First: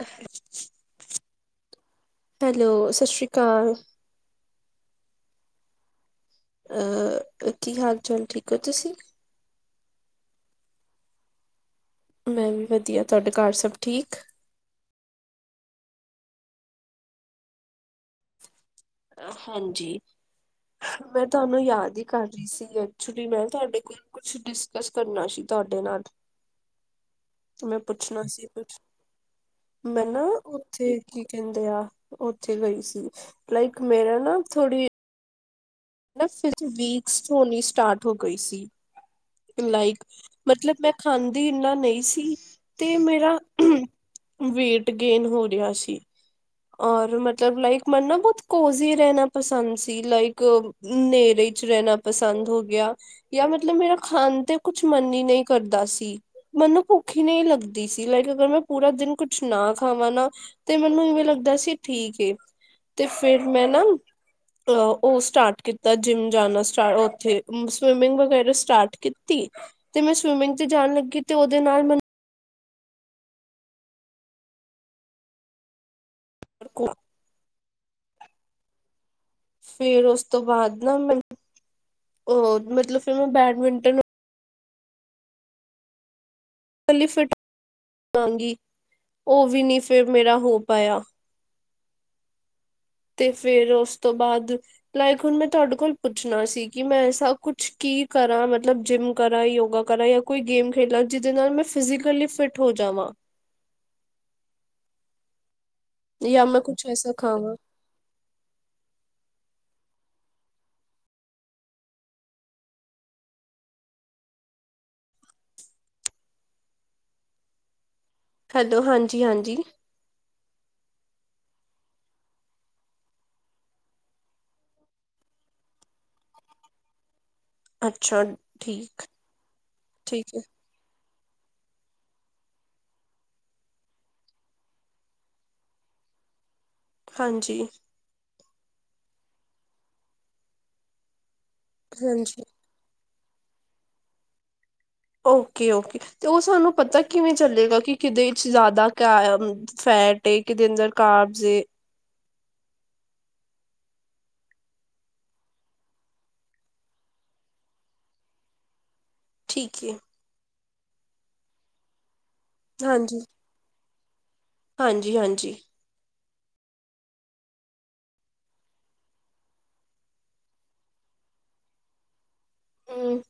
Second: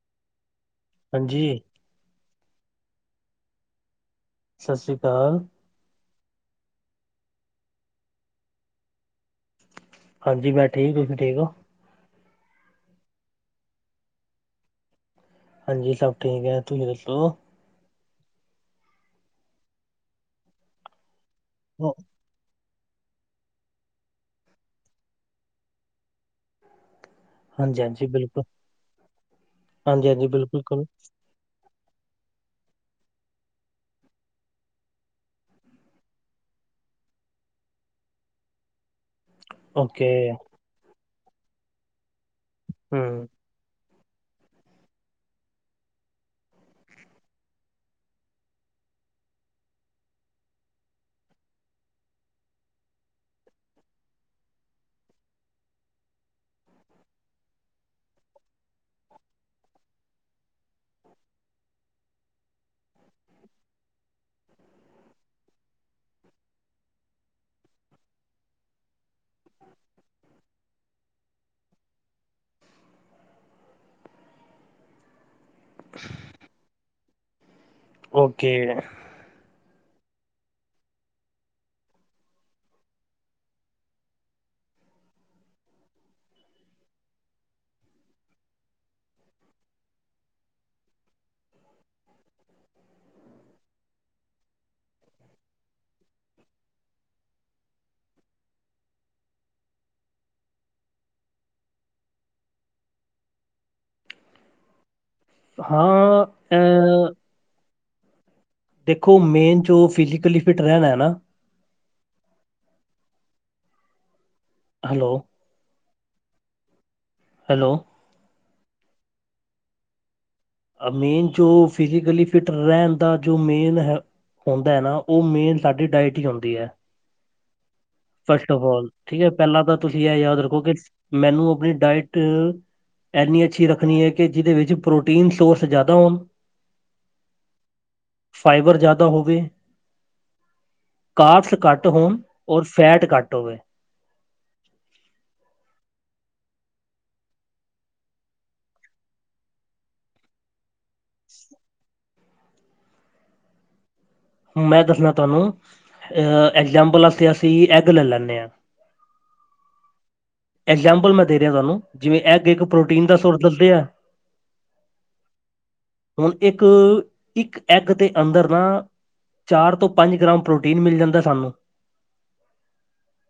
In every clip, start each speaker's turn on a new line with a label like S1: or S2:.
S1: ਅ [unintelligible]
S2: ਹਾਂਜੀ
S1: ਹੈਲੋ, ਸਸ ਸ੍ਰੀ ਕਾਲ।
S2: ਸਸ ਸ੍ਰੀ ਕਾਲ।
S1: ਅ ਕੀ ਹਾਲ ਚਾਲ ਠੀਕ ਹੋ ਤੁਸੀਂ
S2: ਹਾਂਜੀ ਮੈਂ ਠੀਕ ਤੁਸੀਂ ਠੀਕ ਹੋ।
S1: ਮੈਂ ਵੀ ਵਧੀਆ ਤੁਹਾਡੇ ਘਰ ਸਭ ਠੀਕ।
S2: ਹਾਂਜੀ ਸਭ ਠੀਕ ਹੈ ਤੁਸੀਂ ਸੁਣਾਓ।
S1: ਹਾਂਜੀ, ਮੈਂ ਥੂਆਨੂੰ
S2: ਓ-
S1: ਯਾਦ ਈ ਕਰ ਰੀ ਸੀ। [unintelligible] ਤੁਹਾਡੇ ਕੋਲ ਕੁਛ ਡਿਸਕਸ ਕਰਨਾ ਸੀ, ਤੁਹਾਡੇ ਨਾਲ। ਮੈਂ
S2: ਹਾਂਜੀ ਹਾਂਜੀ
S1: ਪੁੱਛਨਾ
S2: ਬਿਲਕੁਲ
S1: ਸੀ ਕੁੱਛ, ਮੈਂ
S2: ਹਾਂਜੀ
S1: ਨਾ
S2: ਹਾਂਜੀ ਬਿਲਕੁਲ ਕਰੋ।
S1: ਓਥੇ ਕੀ ਕੀ ਕੈਂਦੇ ਆ, ਓਥੇ ਗਈ ਸੀ ਲਾਈਕ ਮੇਰਾ ਨਾ ਥੋੜੀ ਨਾ ਫਿਰ ਤੋ ਵੀਕਸ ਹੋਨੀ ਸਟਾਟ ਹੋ ਗਈ ਸੀ, ਲਾਈਕ
S2: ਓਕੇ
S1: ਮਤਲਬ ਮੈਂ ਖਾਂਦੀ ਇੰਨਾ ਨਈ ਸੀ ਤੇ
S2: ਹਮ
S1: ਮੇਰਾ ਵੇਟ ਗੇਨ ਹੋ ਰੇਆ ਸੀ। ਔਰ ਮਤਲਬ ਲਾਈਕ ਮੈਨ ਨਾ, ਬੋਤ ਕੋਜ਼ੀ ਰੈਨਾ ਪਸੰਦ ਸੀ ਲਾਈਕ ਨੇਰੇੇ ਚ ਰੈਨਾ ਪਸੰਦ ਹੋ ਗੇਆ। ਯਾਰ ਮਤਲਬ ਮੇਰਾ ਖਾਨ ਤੇ ਕੁਛ ਮਨ ਈ ਨਈ ਕਰਦਾ ਸੀ। ਮੈਨੂੰ ਭੁੱਖੀ ਨਹੀਂ ਲੱਗਦੀ ਸੀ ਲਾਈਕ ਅਗਰ ਮੈਂ ਪੂਰਾ ਦਿਨ ਕੁਛ ਨਾ ਖਾਵਾਂ ਨਾ। ਤੇ ਮੈਨੂੰ ਇਵੇਂ ਲੱਗਦਾ ਸੀ ਠੀਕ ਏ ਤੇ ਫਿਰ ਮੈਂ ਨਾ। ਉਹ ਸਟਾਰਟ ਕੀਤਾ ਜਿੰਮ ਜਾਣਾ ਸਟਾਰ ਉੱਥੇ ਸਵਿਮਿੰਗ ਵਗੈਰਾ ਸਟਾਰਟ ਕੀਤੀ। ਤੇ ਮੈਂ ਸਵਿਮਿੰਗ ਤੇ ਜਾਣ ਲੱਗੀ ਤੇ ਉਹਦੇ ਨਾਲ ਮੈਨੂੰ [unintelligible]
S2: ਓਕੇ
S1: ਫੇਰ ਉਸ ਤੋਂ ਬਾਅਦ ਨਾ ਮੈ ਓ ਮਤਲਬ ਫਿਰ ਮੈਂ ਬੈਡਮਿੰਟਨ ਇਕੱਲੀ ਫਟਾਂਗੀ ਉਹ ਵੀ ਨਹੀਂੀ ਫੇਰ ਮੇਰਾ ਹੋ ਪਾਇਆ। ਤੇ ਫੇਰ ਉਸ ਤੋਂ ਬਾਅਦ ਲਾਈਕ ਹੁਣ ਮੈਂ ਤੁਹਾਡੇ ਕੋਲ ਪੁੱਛਣਾ ਸੀ ਕਿ ਮੈਂ ਐਸਾ ਕੁਛ ਕੀ ਕਰਾਂ ਮਤਲਬ ਜਿੰਮ ਕਰਾਂ ਯੋਗਾ ਕਰਾਂ ਜਾਂ ਕੋਈ ਗੇਮ ਖੇਡਾਂ ਜਿਹਦੇ ਨਾਲ ਮੈਂ ਫਿਜ਼ਕਲੀ ਫਿਟ ਹੋ ਜਾਵਾਂ।
S2: ਹਾਂ
S1: ਜਾਂ
S2: ਅ
S1: ਮੈਂ ਕੁੱਛ ਐਸਾ ਖਾਵਾ।
S2: ਦੇਖੋ ਮੇਨ ਜੋ ਫਿਜ਼ਕਲੀ ਫਿਟ ਰਹਿਣਾ ਹੈ ਨਾ। ਹੈਲੋ ਹੈਲੋ
S1: ਹੈਲੋ ਹਾਂਜੀ-ਹਾਂਜੀ
S2: ਮੇਨ ਜੋ ਫਿਜ਼ਕਲੀ ਫਿਟ ਰਹਿਣ ਦਾ ਜੋ ਮੇਨ ਹੈ। ਹੁੰਦਾ ਹੈ ਨਾ ਉਹ ਮੇਨ ਸਾਡੀ ਡਾਇਟ ਹੀ ਹੁੰਦੀ ਹੈ। ਫਸਟ ਆਫ ਆਲ ਠੀਕ ਹੈ ਪਹਿਲਾਂ ਤਾਂ ਤੁਸੀਂ ਇਹ
S1: ਠੀਕ
S2: ਯਾਦ
S1: ਹੈ
S2: ਰੱਖੋ ਕਿ ਮੈਨੂੰ ਆਪਣੀ ਡਾਇਟ ਇੰਨੀ ਅੱਛੀ ਰੱਖਣੀ ਹੈ ਕਿ ਜਿਹਦੇ ਵਿੱਚ ਪ੍ਰੋਟੀਨ ਤੋਸ ਜ਼ਿਆਦਾ ਹੋਣ
S1: ਹਾਂਜੀ
S2: ਫਾਈਬਰ ਜ਼ਿਆਦਾ ਹੋਵੇ ਕਾਰਟਸ ਘੱਟ ਹੋਣ
S1: ਹਾਂਜੀ
S2: ਔਰ ਫੈਟ ਘੱਟ ਹੋਵੇ।
S1: ਓਕੇ- ਓਕੇ ਤੇ ਉਹ ਸਾਨੂੰ ਪਤਾ ਕਿਵੇਂ ਚੱਲੇਗਾ ਕਿ ਕਿਦੇ 'ਚ ਜ਼ਿਆਦਾ ਕ ਫੈਟ ਏ ਕਿਤੇ ਅੰਦਰ ਕਾਬਜ਼ ਏ।
S2: ਮੈਂ ਦੱਸਣਾ ਤੁਹਾਨੂੰ ਅ ਐਗਜਾਮਪਲ ਵਾਸਤੇ ਅਸੀਂ ਐਗ ਲੈ ਲੈਂਦੇ ਹਾਂ।
S1: ਠੀਕ ਏ।
S2: ਇਗਜਾਮਪਲ ਮੈਂ ਦੇ ਰਿਹਾ ਤੁਹਾਨੂੰ ਜਿਵੇਂ ਐਗ ਇੱਕ ਪ੍ਰੋਟੀਨ ਦਾ
S1: ਹਾਂਜੀ
S2: ਸੋਰਸ ਦਸਿਆ।
S1: ਹਾਂਜੀ- ਹਾਂਜੀ
S2: ਹੁਣ ਇੱਕ- ਇੱਕ ਐਗ ਦੇ ਅੰਦਰ ਨਾ ਚਾਰ ਤੋਂ ਪੰਜ ਗ੍ਰਾਮ ਪ੍ਰੋਟੀਨ ਮਿਲ ਜਾਂਦਾ ਸਾਨੂੰ
S1: ਹੂੰ।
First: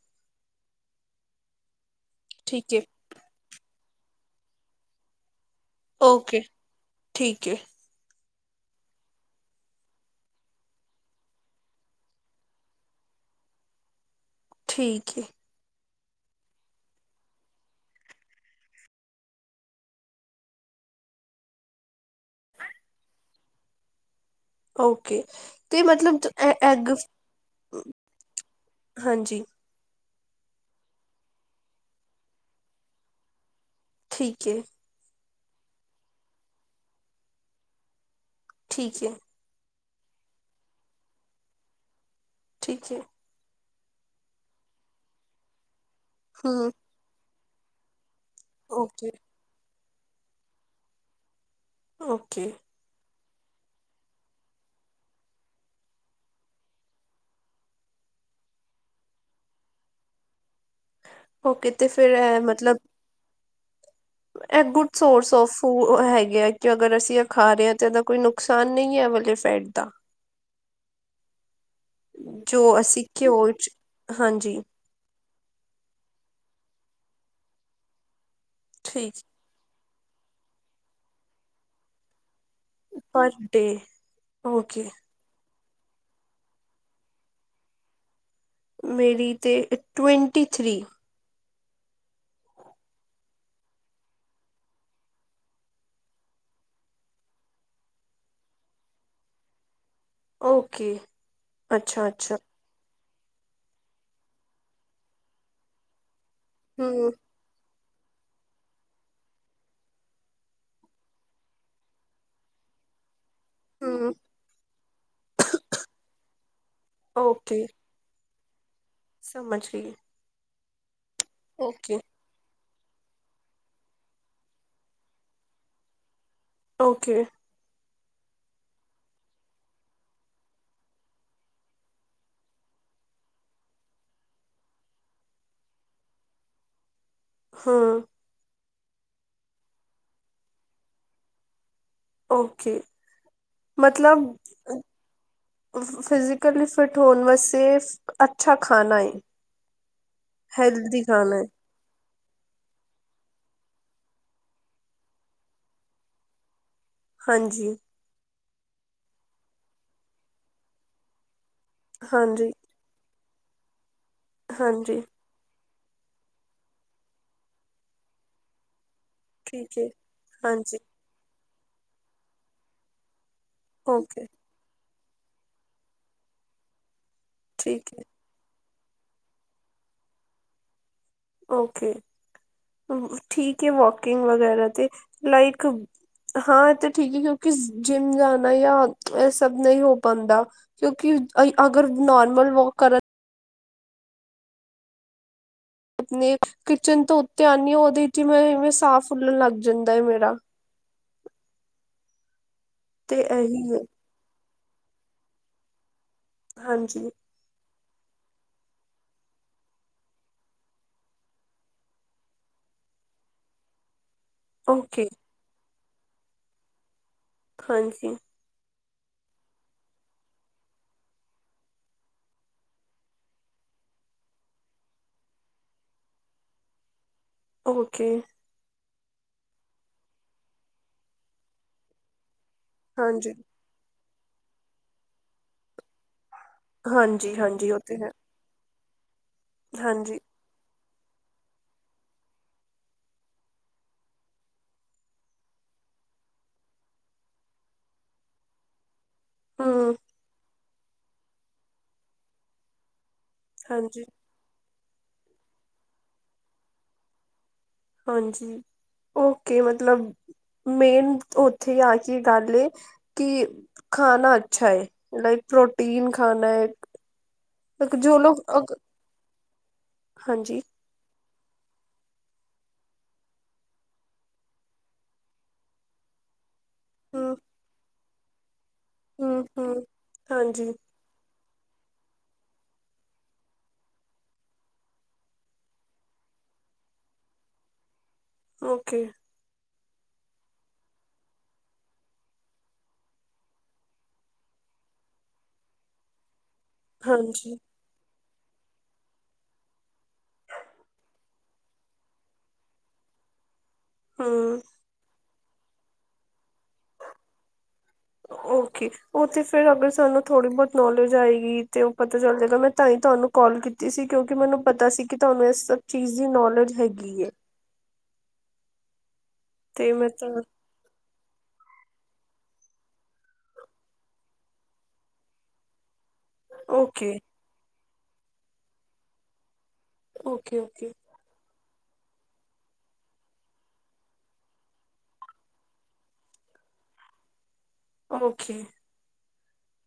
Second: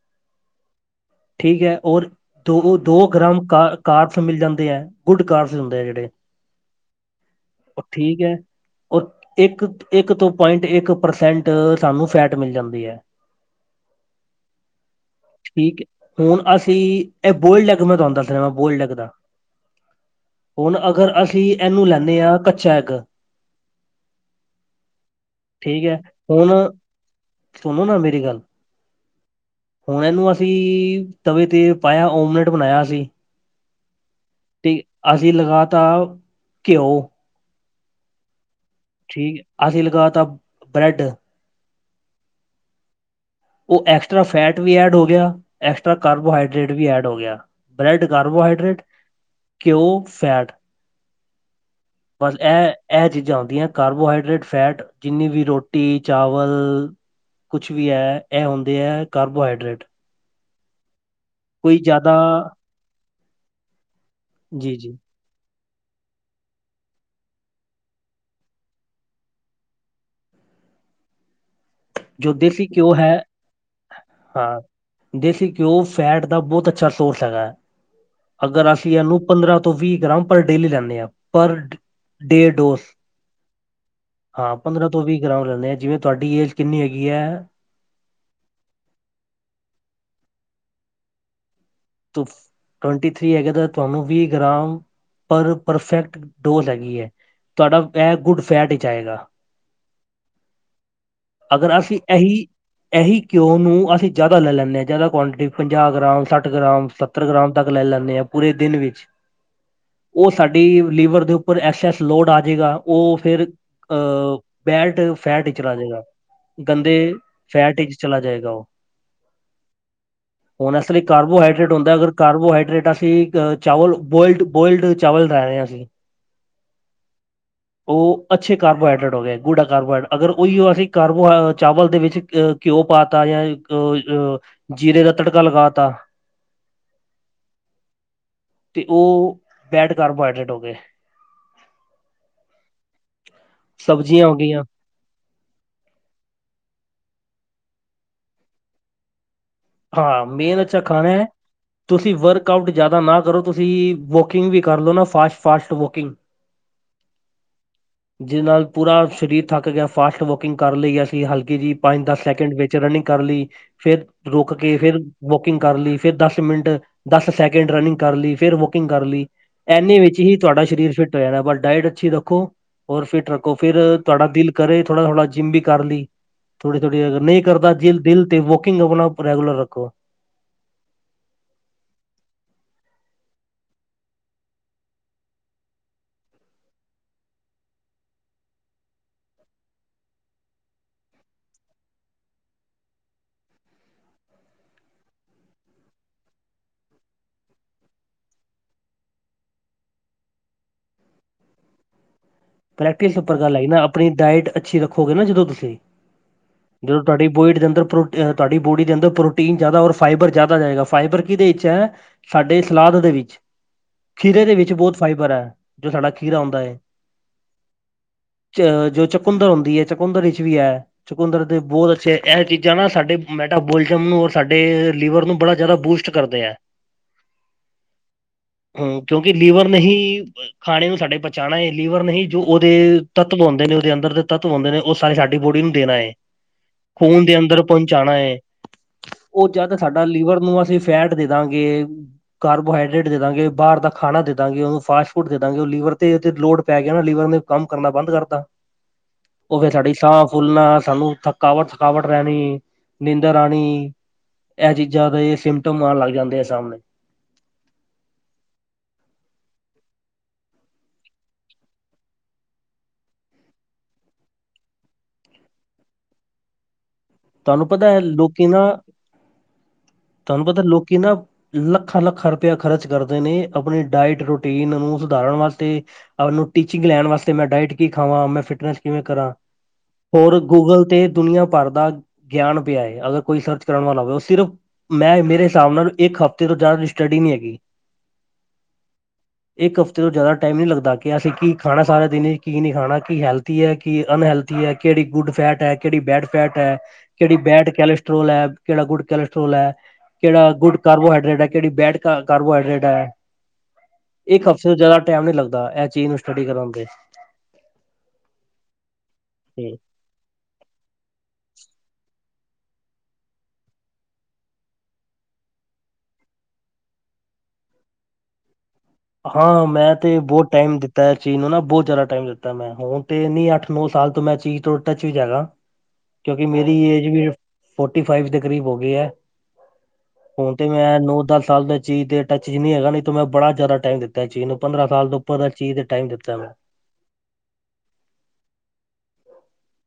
S2: ਠੀਕ ਹੈ, ਔਰ
S1: ਠੀਕ ਹੈ
S2: ਦੋ-ਦੋ ਗ੍ਰਾਮ ਕ ਕਾਰਡਸ ਮਿਲ ਜਾਂਦੇ ਹੈ। ਗੁੱਡ ਕਾਰਸ ਹੁੰਦੇ ਆ ਜਿਹੜੇ
S1: ਓਕੇ ਠੀਕ ਏ
S2: ਉਹ ਠੀਕ ਹੈ। ਇੱਕ-ਇੱਕ ਤੋਂ ਪੁਆਇੰਟ ਇੱਕ ਪਰਸੈਂਟ ਸਾਨੂੰ ਫੈਟ ਮਿਲ ਜਾਂਦੀ ਹੈ।
S1: ਠੀਕ ਏ।
S2: ਠੀਕ ਹੈ ਹੁਣ ਅਸੀਂ ਇਹ ਬੋਲਡੈਕ ਮੈਂ ਤੁਹਾਨੂੰ ਦੱਸਣਾ ਵਾ ਬੋਲਡੈਕ ਦਾ। ਹੁਣ ਅਗਰ ਅਸੀਂ ਇਹਨੂੰ ਲੈਂਦੇ ਹਾਂ ਕੱਚਾ ਐਗ
S1: ਓਕੇ ਅਤੇ
S2: ਠੀਕ ਹੈ
S1: ਮਤਲਬ ਐ
S2: ਹੁਣ
S1: ਐਗ
S2: ਸੁਣੋ ਨਾ ਮੇਰੀ ਗੱਲ
S1: ਹਾਂਜੀ।
S2: ਹੁਣ ਇਹਨੂੰ ਅਸੀਂ ਤਵੇ ਤੇ ਪਾਇਆ ਓਮਲੇਟ ਬਣਾਇਆ ਅਸੀ
S1: ਠੀਕ ਏ।
S2: ਅਸੀਂ ਲਗਾ ਤ ਘਿਓ
S1: ਠੀਕ ਏ।
S2: ਠੀਕ ਅਸੀਂ ਲਗਾ ਤਾ ਬਰੈਡ
S1: ਠੀਕ ਏ।
S2: ਉਹ ਐਕਸਟਰਾ ਫੈਟ ਵੀ ਐਡ ਹੋ ਗਿਆ ਐਕਸਟਰਾ
S1: ਹੂੰ
S2: ਕਾਰਬੋਹਾਈਡਰੇਟ ਵੀ ਐਡ ਹੋ ਗਿਆ ਬਲੈਡ ਕਾਰਬੋਹਾਡ ਬਰੈਡ
S1: ਓਕੇ
S2: ਘਿਓ ਫੈਟ ਪਰ
S1: ਓਕੇ
S2: ਇਹ ਇਹ ਚੀਜ਼ਾਂ ਆਉਂਦੀਆਂ ਕਾਰਬੋਹਾਈਡਰੇਟ, ਫੈਟ ਜਿੰਨੀ ਵੀ ਰੋਟੀ, ਚਾਵਲ ਕੁਛ ਵੀ ਹੈ। ਇਹ ਹੁੰਦੇ ਹੈ। ਕਾਰਬੋਹਾਈਡਰੇਟ।
S1: ਹੋ
S2: ਕੋਈ
S1: ਕਿਤੇ
S2: ਜ਼ਿਆਦਾ
S1: ਫੇਰ ਮਤਲਬ ਐਹ
S2: ਜੀ
S1: ਗੁੱਡ
S2: ਜੀ
S1: ਸੋਰਸ ਔਫ ਹੈਗੇ ਆ ਕਿ ਅਗਰ ਅਸੀਂ ਖਾ ਰਹੇ ਹਾਂ ਤਾਂ ਇਹਦਾ ਕੋਈ ਨੁਕਸਾਨ ਨਹੀਂ ਹੈ ਵਾਲੇ ਫੈਟ ਦਾ
S2: ਜੋ ਦੇਸੀ ਘਉ
S1: ਅਸੀਂ
S2: ਹੈ,
S1: ਘਿਓ ਚ
S2: ਹਾਂ
S1: ਹਾਂਜੀ
S2: ਦੇਸੀ ਘਿਓ ਫੈਟ ਦਾ ਬਹੁਤ ਅੱਛਾ ਸੋਰਸ ਹੈਗਾ ਹੈ, ਅਗਰ ਅਸੀਂ ਇਹਨੂੰ
S1: ਠੀਕ
S2: ਪੰਦਰਾਂ ਤੋਂ ਵੀਹ ਗ੍ਰਾਮ ਪਰ ਡੇਲੀ ਲੈਂਦੇ ਹਾਂ ਪਰ ਡੇ ਡੋਜ਼?
S1: ਪਰ ਡੇ
S2: ਹਾਂ,
S1: ਓਕੇ
S2: ਪੰਦਰਾਂ ਤੋਂ ਵੀਹ ਗਾਰਾਮ ਲੈਂਦੇ ਆਾ ਜਿਵੇਂ ਤੁਹਾਡੀ ਏਜ ਕਿੰਨੀ ਹੈਗੀ ਹੈ?
S1: ਮੇਰੀ ਤੇ ਟਵੈਂਟੀ ਥ੍ਰੀ
S2: ਟਵੰਟੀ ਥ੍ਰੀ ਹੈਗਾ ਤਾਂ ਤੁਹਾਨੂੰ ਵੀਹ ਗ੍ਰਾਮ ਪਰ ਪਰਫੈਕਟ ਡੋਜ਼ ਹੈਗੀ ਹੈ। ਤੁਹਾਡਾ ਇਹ ਗੁੱਡ ਫੈਟ ਚ ਆਏਗਾ।
S1: ਓਕੇ
S2: ਅਗਰ ਅਸੀਂ
S1: ਅੱਛਾ
S2: ਏਹੀ
S1: ਅੱਛਾ
S2: ਇਹੀ ਘਿਉ ਨੂੰ ਅਸੀਂ ਜ਼ਿਆਦਾ ਲੈ ਲੈਂਦੇ ਹਾਂ ਜ਼ਿਆਦਾ ਕੁਆਂਟਿਟੀ ਪੰਜਾਹ, ਗ੍ਰਾਮ, ਸੱਠ ਗ੍ਰਾਮ,
S1: ਹੂੰ
S2: ਸੱਤਰ ਗ੍ਰਾਮ ਤੱਕ ਲੈ ਲੈਂਦੇ ਆ ਪੂਰੇ ਦਿਨ ਵਿੱਚ ਉਹ ਸਾਡੀ ਲੀਵਰ ਦੇ ਉੱਪਰ ਐਕਸਸ ਲੋਡ ਆ ਜਾਵੇਗਾ ਉਹ ਫੇਰ ਅ
S1: ਹੂੰ
S2: ਬੈਲਟ ਫੈਟ ਹੀ ਚਲਾ ਜਾਏਗਾ ਗੰਦੇ ਫੈਟ ਚਲਾ ਜਾਏਗਾ ਉਹ।
S1: ਸਰ ਮਛਲੀ
S2: ਹੁਣ ਇਸ ਲਈ ਕਾਰਬੋਹਾਈਡਰੇਟ ਹੁੰਦਾ ਅਗਰ ਕਾਰਬੋਹਾਈਡਰੇਟ ਅਸੀਂ ਚਾਵਲ ਬੋਇਲਡ-ਬੋਇਲਡ ਚਾਵਲ ਲੈ ਰਹਿ ਰਹੇ ਹਾਂ ਅਸੀਂ।
S1: ਓਕੇ।
S2: ਉਹ ਅੱਛੇ ਕਾਰਬੋਹਾਈਡਰੇਟ ਹੋ ਗਏ ਗੂਢ ਕਾਰਬੋਹਾਈਡਟ ਅਗਰ ਉਹੀ ਅਸੀਂ ਕਾਰਬੋ ਚਾਵਲ ਦੇ ਵਿੱਚ ਘਿਓ ਪਾਤਾ ਜਾਂ ਜੀਰੇ ਦਾ ਤੜਕਾ ਲਗਾਤਾ।
S1: ਹੂੰ
S2: ਤੇ ਉਹ ਬੈਡ ਕਾਰਬੋਹਾਈਡਰੇਟ ਹੋ ਗਏ।
S1: ਓਕੇ ਮਤਲਬ
S2: ਸਬਜ਼ੀਆਂ ਹੋ ਗਈਆਂ
S1: ਫਿਜ਼ਕਲੀ ਫਿਟ ਹੋਣ ਵੈਸੇੜ ਅੱਛਾ ਖਾਨਾ ਹੈ।
S2: ਹਾਂ, ਮੇਨ ਅਛਾ ਖਾਣਾ ਹੈ। ਤੁਸੀਂ ਵਰਕ ਆਊਟ ਜ਼ਿਆਦਾ ਨਾ ਕਰੋ ਤੁਸੀਂ ਵੋਕਿੰਗ ਵੀ ਕਰ ਲਓ ਨਾ ਫਾਸਟ-ਫਾਸਟ ਵੋਕਿੰਗ।
S1: ਹਾਂਜੀ।
S2: ਜਿਹਦੇ ਨਾਲ ਪੂਰਾ ਸਰੀਰ ਥੱਕ ਗਿਆ ਫਾਸਟ ਵੋਕਿੰਗ ਕਰ ਲਈ ਅਸੀਂ ਹਲਕੀ ਜਿਹੀ ਪੰਜ ਦਸ
S1: ਹਾਂਜੀ
S2: ਸੈਕਿੰਡ ਵਿੱਚ ਰਨਿੰਗ ਕਰ ਲਈ ਫੇਰ ਰੁਕ ਕੇ ਫੇਰ
S1: ਹਾਂਜੀ
S2: ਵੋਕਿੰਗ ਕਰ ਲਈ ਫੇਰ ਦਸ ਮਿੰਟ ਦਸ ਸੈਕਿੰਡ ਰਨਿੰਗ ਕਰ ਲਈ ਫੇਰ ਵੋਕਿੰਗ ਕਰ ਲੀ।
S1: ਠੀਕ ਹੈ
S2: ਇਨੇ ਵਿੱਚ ਹੀ ਤੁਹਾਡਾ
S1: ਹਾਂਜੀ
S2: ਸਰੀਰ ਫਿੱਟ ਹੋ ਜਾਣਾ ਪਰ ਡਾਇਟ ਅੱਛੀ ਰੱਖੋ। ਔਰ ਫਿਟ ਰੱਕੋ ਫਿਰ ਤੁਹਾਡਾ
S1: ਓਕੇ
S2: ਦਿਲ ਕਰੇ ਥੋੜਾ-ਥੋੜਾ ਜਿੰਮ ਵੀ ਕਰਨ ਲਈ ਥੋੜੀ-ਥੋੜ੍ਹੀ ਅਰਰ ਨਈ ਕਰਦਾ
S1: ਠੀਕ
S2: ਜਿਮ
S1: ਹੈ
S2: ਦਿਲ ਤੇ ਵੋਕਿੰਗ ਆਪਨਾ ਰੈਗੂਲਰ ਰੱਖੋ।
S1: ਓਕੇ ਠੀਕ ਹੈ, ਵੋਕਿੰਗ ਵਗੈਰਾ ਤੇ ਲਾਈਕ ਹਾਂ, ਇਹ ਤੇ ਠੀਕ ਹੈ ਕਿਉਂਕਿ ਜਿੰਮ ਜਾਣਾ ਜਾਂ ਇਹ ਸਭ ਨਹੀਂ ਹੋ ਪਾਉਂਦਾ। ਕਿਉਂਕਿ ਅਗਰ ਨੋਰਮਲ ਵੋਕ ਕਰਨ ਆਪਣੇ ਕਿਚਨ ਤੋਂ ਉੱਤੇ ਆਉਂਨੀ ਆ, ਉਹਦੇ ਚ ਮੇ ਇਵੇਂ ਸਾਫ਼ ਫੁੱਲਣ ਲੱਗ ਜਾਂਦਾ ਹੈ ਮੇਰਾ।
S2: ਪ੍ਰੈਕਟਿਸ
S1: ਤੇ
S2: ਉੱਪਰ ਗੱਲ
S1: ਇਹੀ
S2: ਆਈ
S1: ਹੈ
S2: ਨਾ ਆਪਣੀ ਡਾਇਟ ਅੱਛੀ ਰੱਖੋਗੇ ਨਾ ਜਦੋਂ ਤੁਸੀਂ ਜਦੋਂ
S1: ਹਾਂਜੀ
S2: ਤੁਹਾਡੀ ਬੋਇਡ ਦੇ ਅੰਦਰ ਪ੍ਰੋ ਤੁਹਾਡੀ ਬੋਡੀ ਦੇ ਅੰਦਰ ਪ੍ਰੋਟੀਨ ਜ਼ਿਆਦਾ ਔਰ ਫਾਈਬਰ ਜ਼ਿਆਦਾ ਜਾਏਗਾ ਫਾਈਬਰ ਕਿਹਦੇ ਵਿੱਚ ਹੈ? ਸਾਡੇ ਸਲਾਦ ਦੇ ਵਿੱਚ ਖੀਰੇ ਦੇ ਵਿੱਚ ਬਹੁਤ
S1: ਓਕੇ
S2: ਫਾਈਬਰ ਹੈ ਜੋ ਸਾਡਾ ਖੀਰਾ ਆਉਂਦਾ ਹੈ।
S1: ਹਾਂਜੀ।
S2: ਚ ਜੋ ਚਕੁੰਦਰ ਹੁੰਦੀ ਹੈ, ਚਕੁੰਦਰ ਵਿੱਚ ਵੀ ਹੈ ਚਕੁੰਦਰ ਦੇ ਬਹੁਤ ਅੱਛੇ ਇਹ ਚੀਜ਼ਾਂ ਨਾ ਸਾਡੇ ਮੈਟਾਬੋਲਿਜ਼ਮ ਨੂੰ ਔਰ ਸਾਡੇ ਲੀਵਰ ਨੂੰ ਬੜਾ ਜ਼ਿਆਦਾ ਬੂਸਟ ਕਰਦੇ ਹੈ।
S1: ਓਕੇ।
S2: ਹ ਕਿਉਂਕਿ ਲੀਵਰ ਨੇ ਹੀ ਖਾਣੇ ਨੂੰ ਸਾਡੇ ਪਹੁੰਚਾਉਣਾ ਏ ਲੀਵਰ ਨੇ ਹੀ ਜੋ ਉਹਦੇ
S1: ਹਾਂਜੀ
S2: ਤੱਤਵ ਹਉਂਦੇ ਨੇ ਉਹਦੇ ਅੰਦਰ ਦੇ ਤੱਤਵ ਹੁੰਦੇ ਨੇ ਉਹ ਸਾਰੀ ਸਾਡੀ ਬੋਡੀ ਨੂੰ ਦੇਨਾ ਏ। ਖੂਨ
S1: ਹਾਂਜੀ
S2: ਦੇ ਅੰਦਰ
S1: ਹਾਂਜੀ ਉਹ ਤੇ
S2: ਪਹੁੰਚਾਉਣਾ ਹੈ ਉਹ ਜਦ ਸਾਡਾ
S1: ਹਾਂਜੀ
S2: ਲੀਵਰ ਨੂੰ ਅਸੀ ਫੈਟ ਦੇ ਦਾਂਗੇ ਕਾਰਬੋਹਾਈਡਰੇੇਟ ਦੇ ਦਾਂਗੇ, ਬਾਹਰ ਦਾ ਖਾਣਾ ਦੇ ਦਾਂਗੇ, ਉਹਨੂੰ ਫਾਸਟ ਫੂਡ ਦੇ ਦਾਂਗੇ ਉਹ ਲੀਵਰ ਤੇ ਤੇ ਲੋੜ ਪੈ ਗਿਆ ਨਾ। ਲੀਵਰ ਨੇ ਕੰਮ ਕਰਨਾ ਬੰਦ ਕਰਤਾ ਉਹ ਫੇਰ
S1: ਹਮ
S2: ਸਾਡੀ ਸਾਹ ਫੁਲਣਾ ਸਾਨੂੰ ਥ ਥਕਾਵਟ-ਥਕਾਵਟ ਰਹਿਨੀ ਨੀਂਦਰ ਆਣੀ
S1: ਹਾਂਜੀ
S2: ਇਹ ਚੀਜ਼ਾਂ ਦੇ ਸਿਮਟਮ ਆਣ ਲੱਗ ਜਾਂਦੇ ਆ ਸਾਹਮਣੇ।
S1: ਹਾਂਜੀ ਓਕੇ ਮਤਲਬ ਮੇਨ ਉੱਥੇ ਆ ਕੇ ਗੱਲ ਐ ਕਿ ਖਾਣਾ ਅੱਛਾ ਏ ਲਾਈਕ ਪ੍ਰੋਟੀਨ ਖਾਣਾ ਏ।
S2: ਤੁਹਾਨੂੰ ਪਤਾ ਹੈ ਲੋਕੀ ਨਾ, ਤੁਹਾਨੂੰ
S1: ਹਾਂਜੀ
S2: ਪਤਾ ਲੋਕੀ ਨਾ ਲੱਖਾਂ-ਲੱਖਾਂ ਰੁਪਇਆ ਖਰਚ ਕਰਦੇ ਨੇ ਆਪਣੀ ਡਾਇਟ ਰੂਟੀਨ ਨੂੰ ਸੁਧਾਰਨ ਵਾਸਤੇ ਆਪਨੂੰ ਟੀਚਿੰਗ ਲੈਣ ਵਾਸਤੇ
S1: ਹਮ
S2: ਮੈਂ ਡਾਇਟ ਕੀ ਖਾਵਾਂ ਮੈਂ ਫਿਟਨੈਸ ਕਿਵੇਂ ਕਰਾਂ
S1: ਹਮ ਹਮ
S2: ਹੋਰ
S1: ਹਾਂਜੀ
S2: ਗੂਗਲ ਤੇ ਦੁਨੀਆਂ ਭਰ ਦਾ ਗਿਆਨ ਪਾਇਆ ਏ ਅਗਰ ਕੋਈ ਸਰਰਚ ਕਰਨ ਵਾਲਾ ਹੋਵੇ ਉਹ ਸਿਰਫ ਮੈਂ ਮੇਰੇ ਹਿਸਾਬ ਨਾਲ ਇੱਕ ਹਫ਼ਤੇ ਤੋਂ ਜਾਦਾ ਸਟੱਡੀ ਨੀ ਹੈਗੀ।
S1: ਓਕੇ
S2: ਇੱਕ ਹਫ਼ਤੇ ਤੋਂ ਜਾਦਾ ਟਾਈਮ ਨਹੀਂ ਲੱਗਦਾ ਕਿ ਅਸੀਂ ਕੀ ਖਾਣਾ ਸਾਰਾ ਦਿਨ ਕੀ ਨਹੀਂ ਖਾਣਾ ਕੀ ਹੈਲਥ ਥੀ ਹੈ ਕਿ ਅਨਹੈਲਥੀ ਹੈ ਕਿਹੜੀ ਗੁੱਡ ਫੈਟ ਹੈ ਕਿਹੜੀ ਬੈਡ ਫੈਟ ਹੈ। ਕਿਹੜੀ
S1: ਹਾਂਜੀ
S2: ਬੈਡ ਕੈਲਸਟਰ੍ਰੋਲ ਹੈ। ਕਿਹੜਾ ਗੁੱਡ ਕੋਲੈਸਟ੍ਰੋਲ ਹੈ, ਕਿਹੜਾ ਗੁੱਡ ਕਾਰਬੋਹਾਡਰੇਟ ਹੈ, ਕਿਹੜੀ ਬੈਡ ਕਾਰਬੋਹਾਈਡਰੇਟ ਹੈ। ਇੱਕ
S1: ਹਮ
S2: ਹਫ਼ਤੇ ਤੋਂ ਜਾਦਾ ਟਾਈਮ ਨੀ ਲੱਗਦਾ ਇਹ ਚੀਜ਼ ਨੂੰ ਸਟੱਡੀ ਕਰਨ ਤੇ।
S1: ਓਕੇ ਉਹ ਤੇ ਫੇਰ ਅਗਰ ਸਾਨੂੰ ਥੋੜੀ ਬਹੁਤ ਨੌਲੇਜ ਆਏਗੀ ਤੇ ਉਹ ਪਤਾ ਚੱਲ ਜਾਏਗਾ ਮੈਂ ਤਾਂ ਹੀ ਤੁਹਾਨੂੰ ਕੋਲ ਕੀਤੀ ਸੀ ਕਿਉਂਕਿ ਮੈਨੂੰ ਪਤਾ ਸੀ ਕਿ ਤੁਹਾਨੂੰ ਇਸ ਸਭ ਚੀਜ਼ ਦੀ ਨੌਲੇਜ ਹੈਗੀ ਹੈ।
S2: ਹਾਂ ਮੈਂ ਤੇ ਬਹੁਤ ਟਾਈਮ ਦਿੱ ਤਾਂ ਚੀਜ਼ ਨੂੰ ਨਾ ਬਹੁਤ ਜਾਦਾ ਟਾਈਮ ਦਿੱਤਾ ਮੈਂ ਹੁਣ ਤੇ ਨੀ ਅੱਠ, ਨੌ ਸਾਲ ਤੋਂ ਮੈਂ ਚੀਜ਼ ਤੋਂ ਟੱਚ ਵਿਚ ਹੈਗਾ।
S1: [inaudible]
S2: ਕਿਉਂਕਿ ਮੇਰੀ ਏਜ
S1: ਓਕੇ
S2: ਵੀ ਫੋਟੀ ਫਾਈਵ ਦੇ ਕਰੀਬ ਹੋ ਗਈ ਹੈ। ਹੁਣ
S1: ਓਕੇ
S2: ਤੇ
S1: ਓਕੇ
S2: ਮੈਂ ਨੋ ਦਸ ਸਾਲ ਦੇ ਚੀਜ਼ ਦੇ ਟੱਚ ਚ ਨੀ ਹੈਗਾ ਨ ਮੈਂ ਬੜਾ ਜ਼ਿਆਦਾ ਟਾਈਮ ਦਿੱਤਾ ਚੀਜ਼ ਨੂੰ ਪੰਦਰਾਂ ਸਾਲ ਤੋਂ ਉੱਪਰ ਦਾ ਚੀਜ਼ ਤੇ ਟਾਈਮ ਦਿੱਤਾ ਮੈਂ।
S1: ਓਕੇ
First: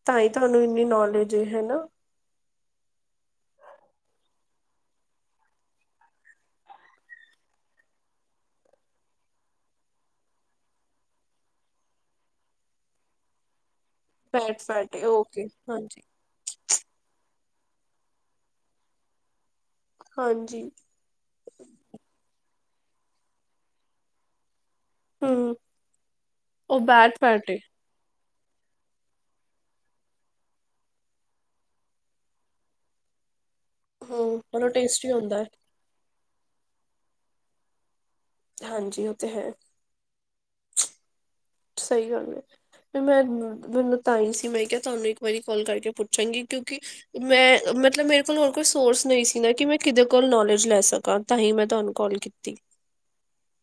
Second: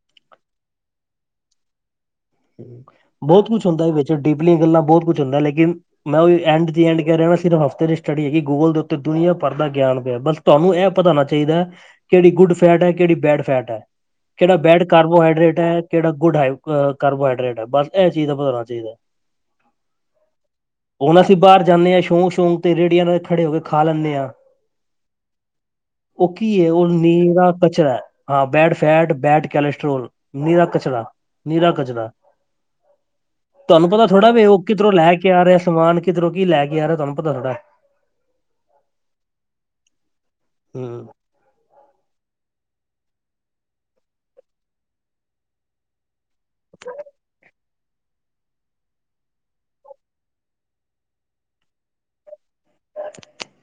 S1: ਤਾਂ ਹੀ ਤੁਹਾਨੂੰ ਇੰਨੀ ਨੌਲੇਜ ਏ ਹਨਾ।
S2: ਬਹੁਤ ਕੁਛ ਹੁੰਦਾ ਵਿੱਚ ਡੀਪਲੀਆਂ ਗੱਲਾਂ ਬਹੁਤ ਕੁੱਛ ਹੁੰਦਾ ਲੇਕਿਨ ਮੈ ਓਇ ਐਂਡ ਦੀ ਐਂਡ ਕਹਿ ਰੇਆ ਨਾ ਸਿਰਫ ਹਫ਼ਤੇ ਦੀ ਸਟੱਡੀ ਹੀ ਗੋਲ ਦੇ ਉੱਤੇ ਦੁਨੀਆ ਭਰ ਦਾ ਗਿਆਨ ਪਿਆ ਬਸ ਤੁਆਨੂੰ ਇਹ ਪਤਾ ਹੋਣਾ ਚਾਹੀਦਾ ਕੇੜੀ ਗੁੱਡ ਫੈਟ ਐ? ਕੇੜੀ ਬੈਡ ਫੈਟ ਐ? ਕਿਹੜਾ
S1: bad
S2: bad
S1: fat okay
S2: carbohydrate ਐ
S1: ਹਾਂਜੀ
S2: ਕਿਹੜਾ ਗੁੱਡ ਹਾਈ ਅ ਕਾਰਬੋਹਾਈਡਰੇਟ ਐ ਬਸ ਐ ਚੀਜ਼ ਦਾ ਪਤਾ ਹੋਣਾ ਚਾਹੀਦਾ।
S1: ਹਾਂਜੀ
S2: ਹੁਣ ਅਸੀਂ ਬਾਰ ਜਾਂਦੇ ਹਾਂ ਸ਼ੌਂਕ-ਸ਼ੌਂਕ ਤੇ ਰੇਹੜੀਆਂ ਨਾਲ ਖੜੇ ਹੋ ਕੇ ਖਾ ਲੈਂਨੇ ਹਾਂ।
S1: ਹਮ
S2: ਉਹ ਕੀ ਹੈ ਉਹ
S1: ਬੈਟ
S2: ਨੀਰਾ
S1: ਫੈਟ
S2: ਕਚਰਾ। ਹਾਂ ਬੈਡ ਫੈਟ, ਬੈਡ ਕੈਲੇਸਟ੍ਰੋਲ ਨੀਰਾ ਕਚਰਾ ਨੀਰਾ ਕਚ ਤੁਹਾਨੂੰ ਪਤਾ ਥੋੜਾ
S1: ਹਮ
S2: ਵੇ ਉਹ
S1: ਚਲੋ
S2: ਕਿਧਰੋਂ
S1: ਟੇਸਟੀ
S2: ਲੈ ਕੇ
S1: ਹੁੰਦਾ
S2: ਆ
S1: ਹੈ
S2: ਰਿਹਾ ਸਮਾਨ ਕਿਧਰੋਂ ਕੀ ਲੈ ਕੇ ਆ ਰਹੇ ਤੁਹਾਨੂੰ ਪਤਾ ਥੋੜਾ।
S1: ਹਾਂਜੀ ਉਹ ਤੇ ਹੈ।
S2: ਹੂੰ।
S1: ਸਈ ਗੱਲ ਏ ਮੈਂ ਮ ਬੀ ਮੈਂ ਤਾਂ ਆਈ ਸੀ, ਮੈਂ ਕਿਆ ਤੁਆਨੂੰ ਇੱਕ ਵਾਰੀ ਕੌਲ ਕਰਕੇ ਪੁੱਛਾਂਗੀ ਕਿਉਂਕਿ ਮੈਂ ਮਤਲਬ ਮੇਰੇ ਕੋਲ ਹੋਰ ਕੋਈ ਸੋਰਸ ਨਈ ਸੀ ਮੈਂ ਕਿਵੇ ਕਿਦੇ ਕੋਲ ਨੋਲੇਜ਼ ਲੈ ਸਕਾ ਤਾਂ ਹੀ ਮੈਂ ਤੁਹਾਨੂੰ ਕੌਲ ਕੀਤੀ।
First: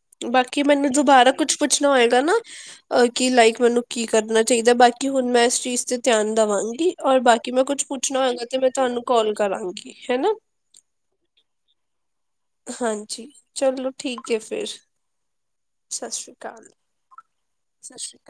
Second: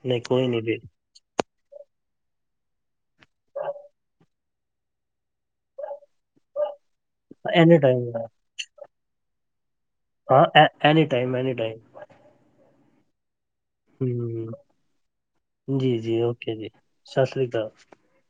S2: ਨਹੀਂ ਕੋਈ
S1: ਬਾਕੀ
S2: ਨਹੀਂ ਜੀ
S1: ਮੈਨੂੰ ਦੁਬਾਰਾ ਕੁੱਛ ਪੁੱਛਨਾ ਹੋਏਗਾ ਨਾ ਅ ਕੀ ਲਾਈਕ ਮੈਨੂੰ ਕੀ ਕਰਨਾ ਚਾਈਦਾ ਏ, ਬਾਕੀ ਹੁਣ ਮੈ ਇਸ ਚੀਜ਼ ਤੇ ਧਿਆਨ ਦਵਾਂਗੀ। ਔਰ ਬਾਕੀ ਮੈਂ
S2: ਐਨੀ
S1: ਕੁੱਛ
S2: ਟਾਈਮ
S1: ਪੁੱਛਨਾ ਹੋਏਗਾ ਤੇ ਮੈਂ ਤੁਆਨੂੰ ਕੌਲ ਕਰਾਂਗੀ। ਹੈ ਨਾ
S2: ਹਾਂ, ਅ ਐਨੀ ਟਾਈਮ, ਐਨੀ ਟਾਈਮ।
S1: ਹਾਂਜੀ। ਚਲੋ ਠੀਕ ਏ
S2: ਹੂੰ
S1: ਫਿਰ,
S2: ਜੀ ਜੀ
S1: ਸਸ਼੍ਰੀ
S2: ਓਕੇ
S1: ਕਾਲ
S2: ਜੀ ਸਤਿ ਸ੍ਰੀ ਅਕਾਲ
S1: ਸਸ਼੍ਰੀ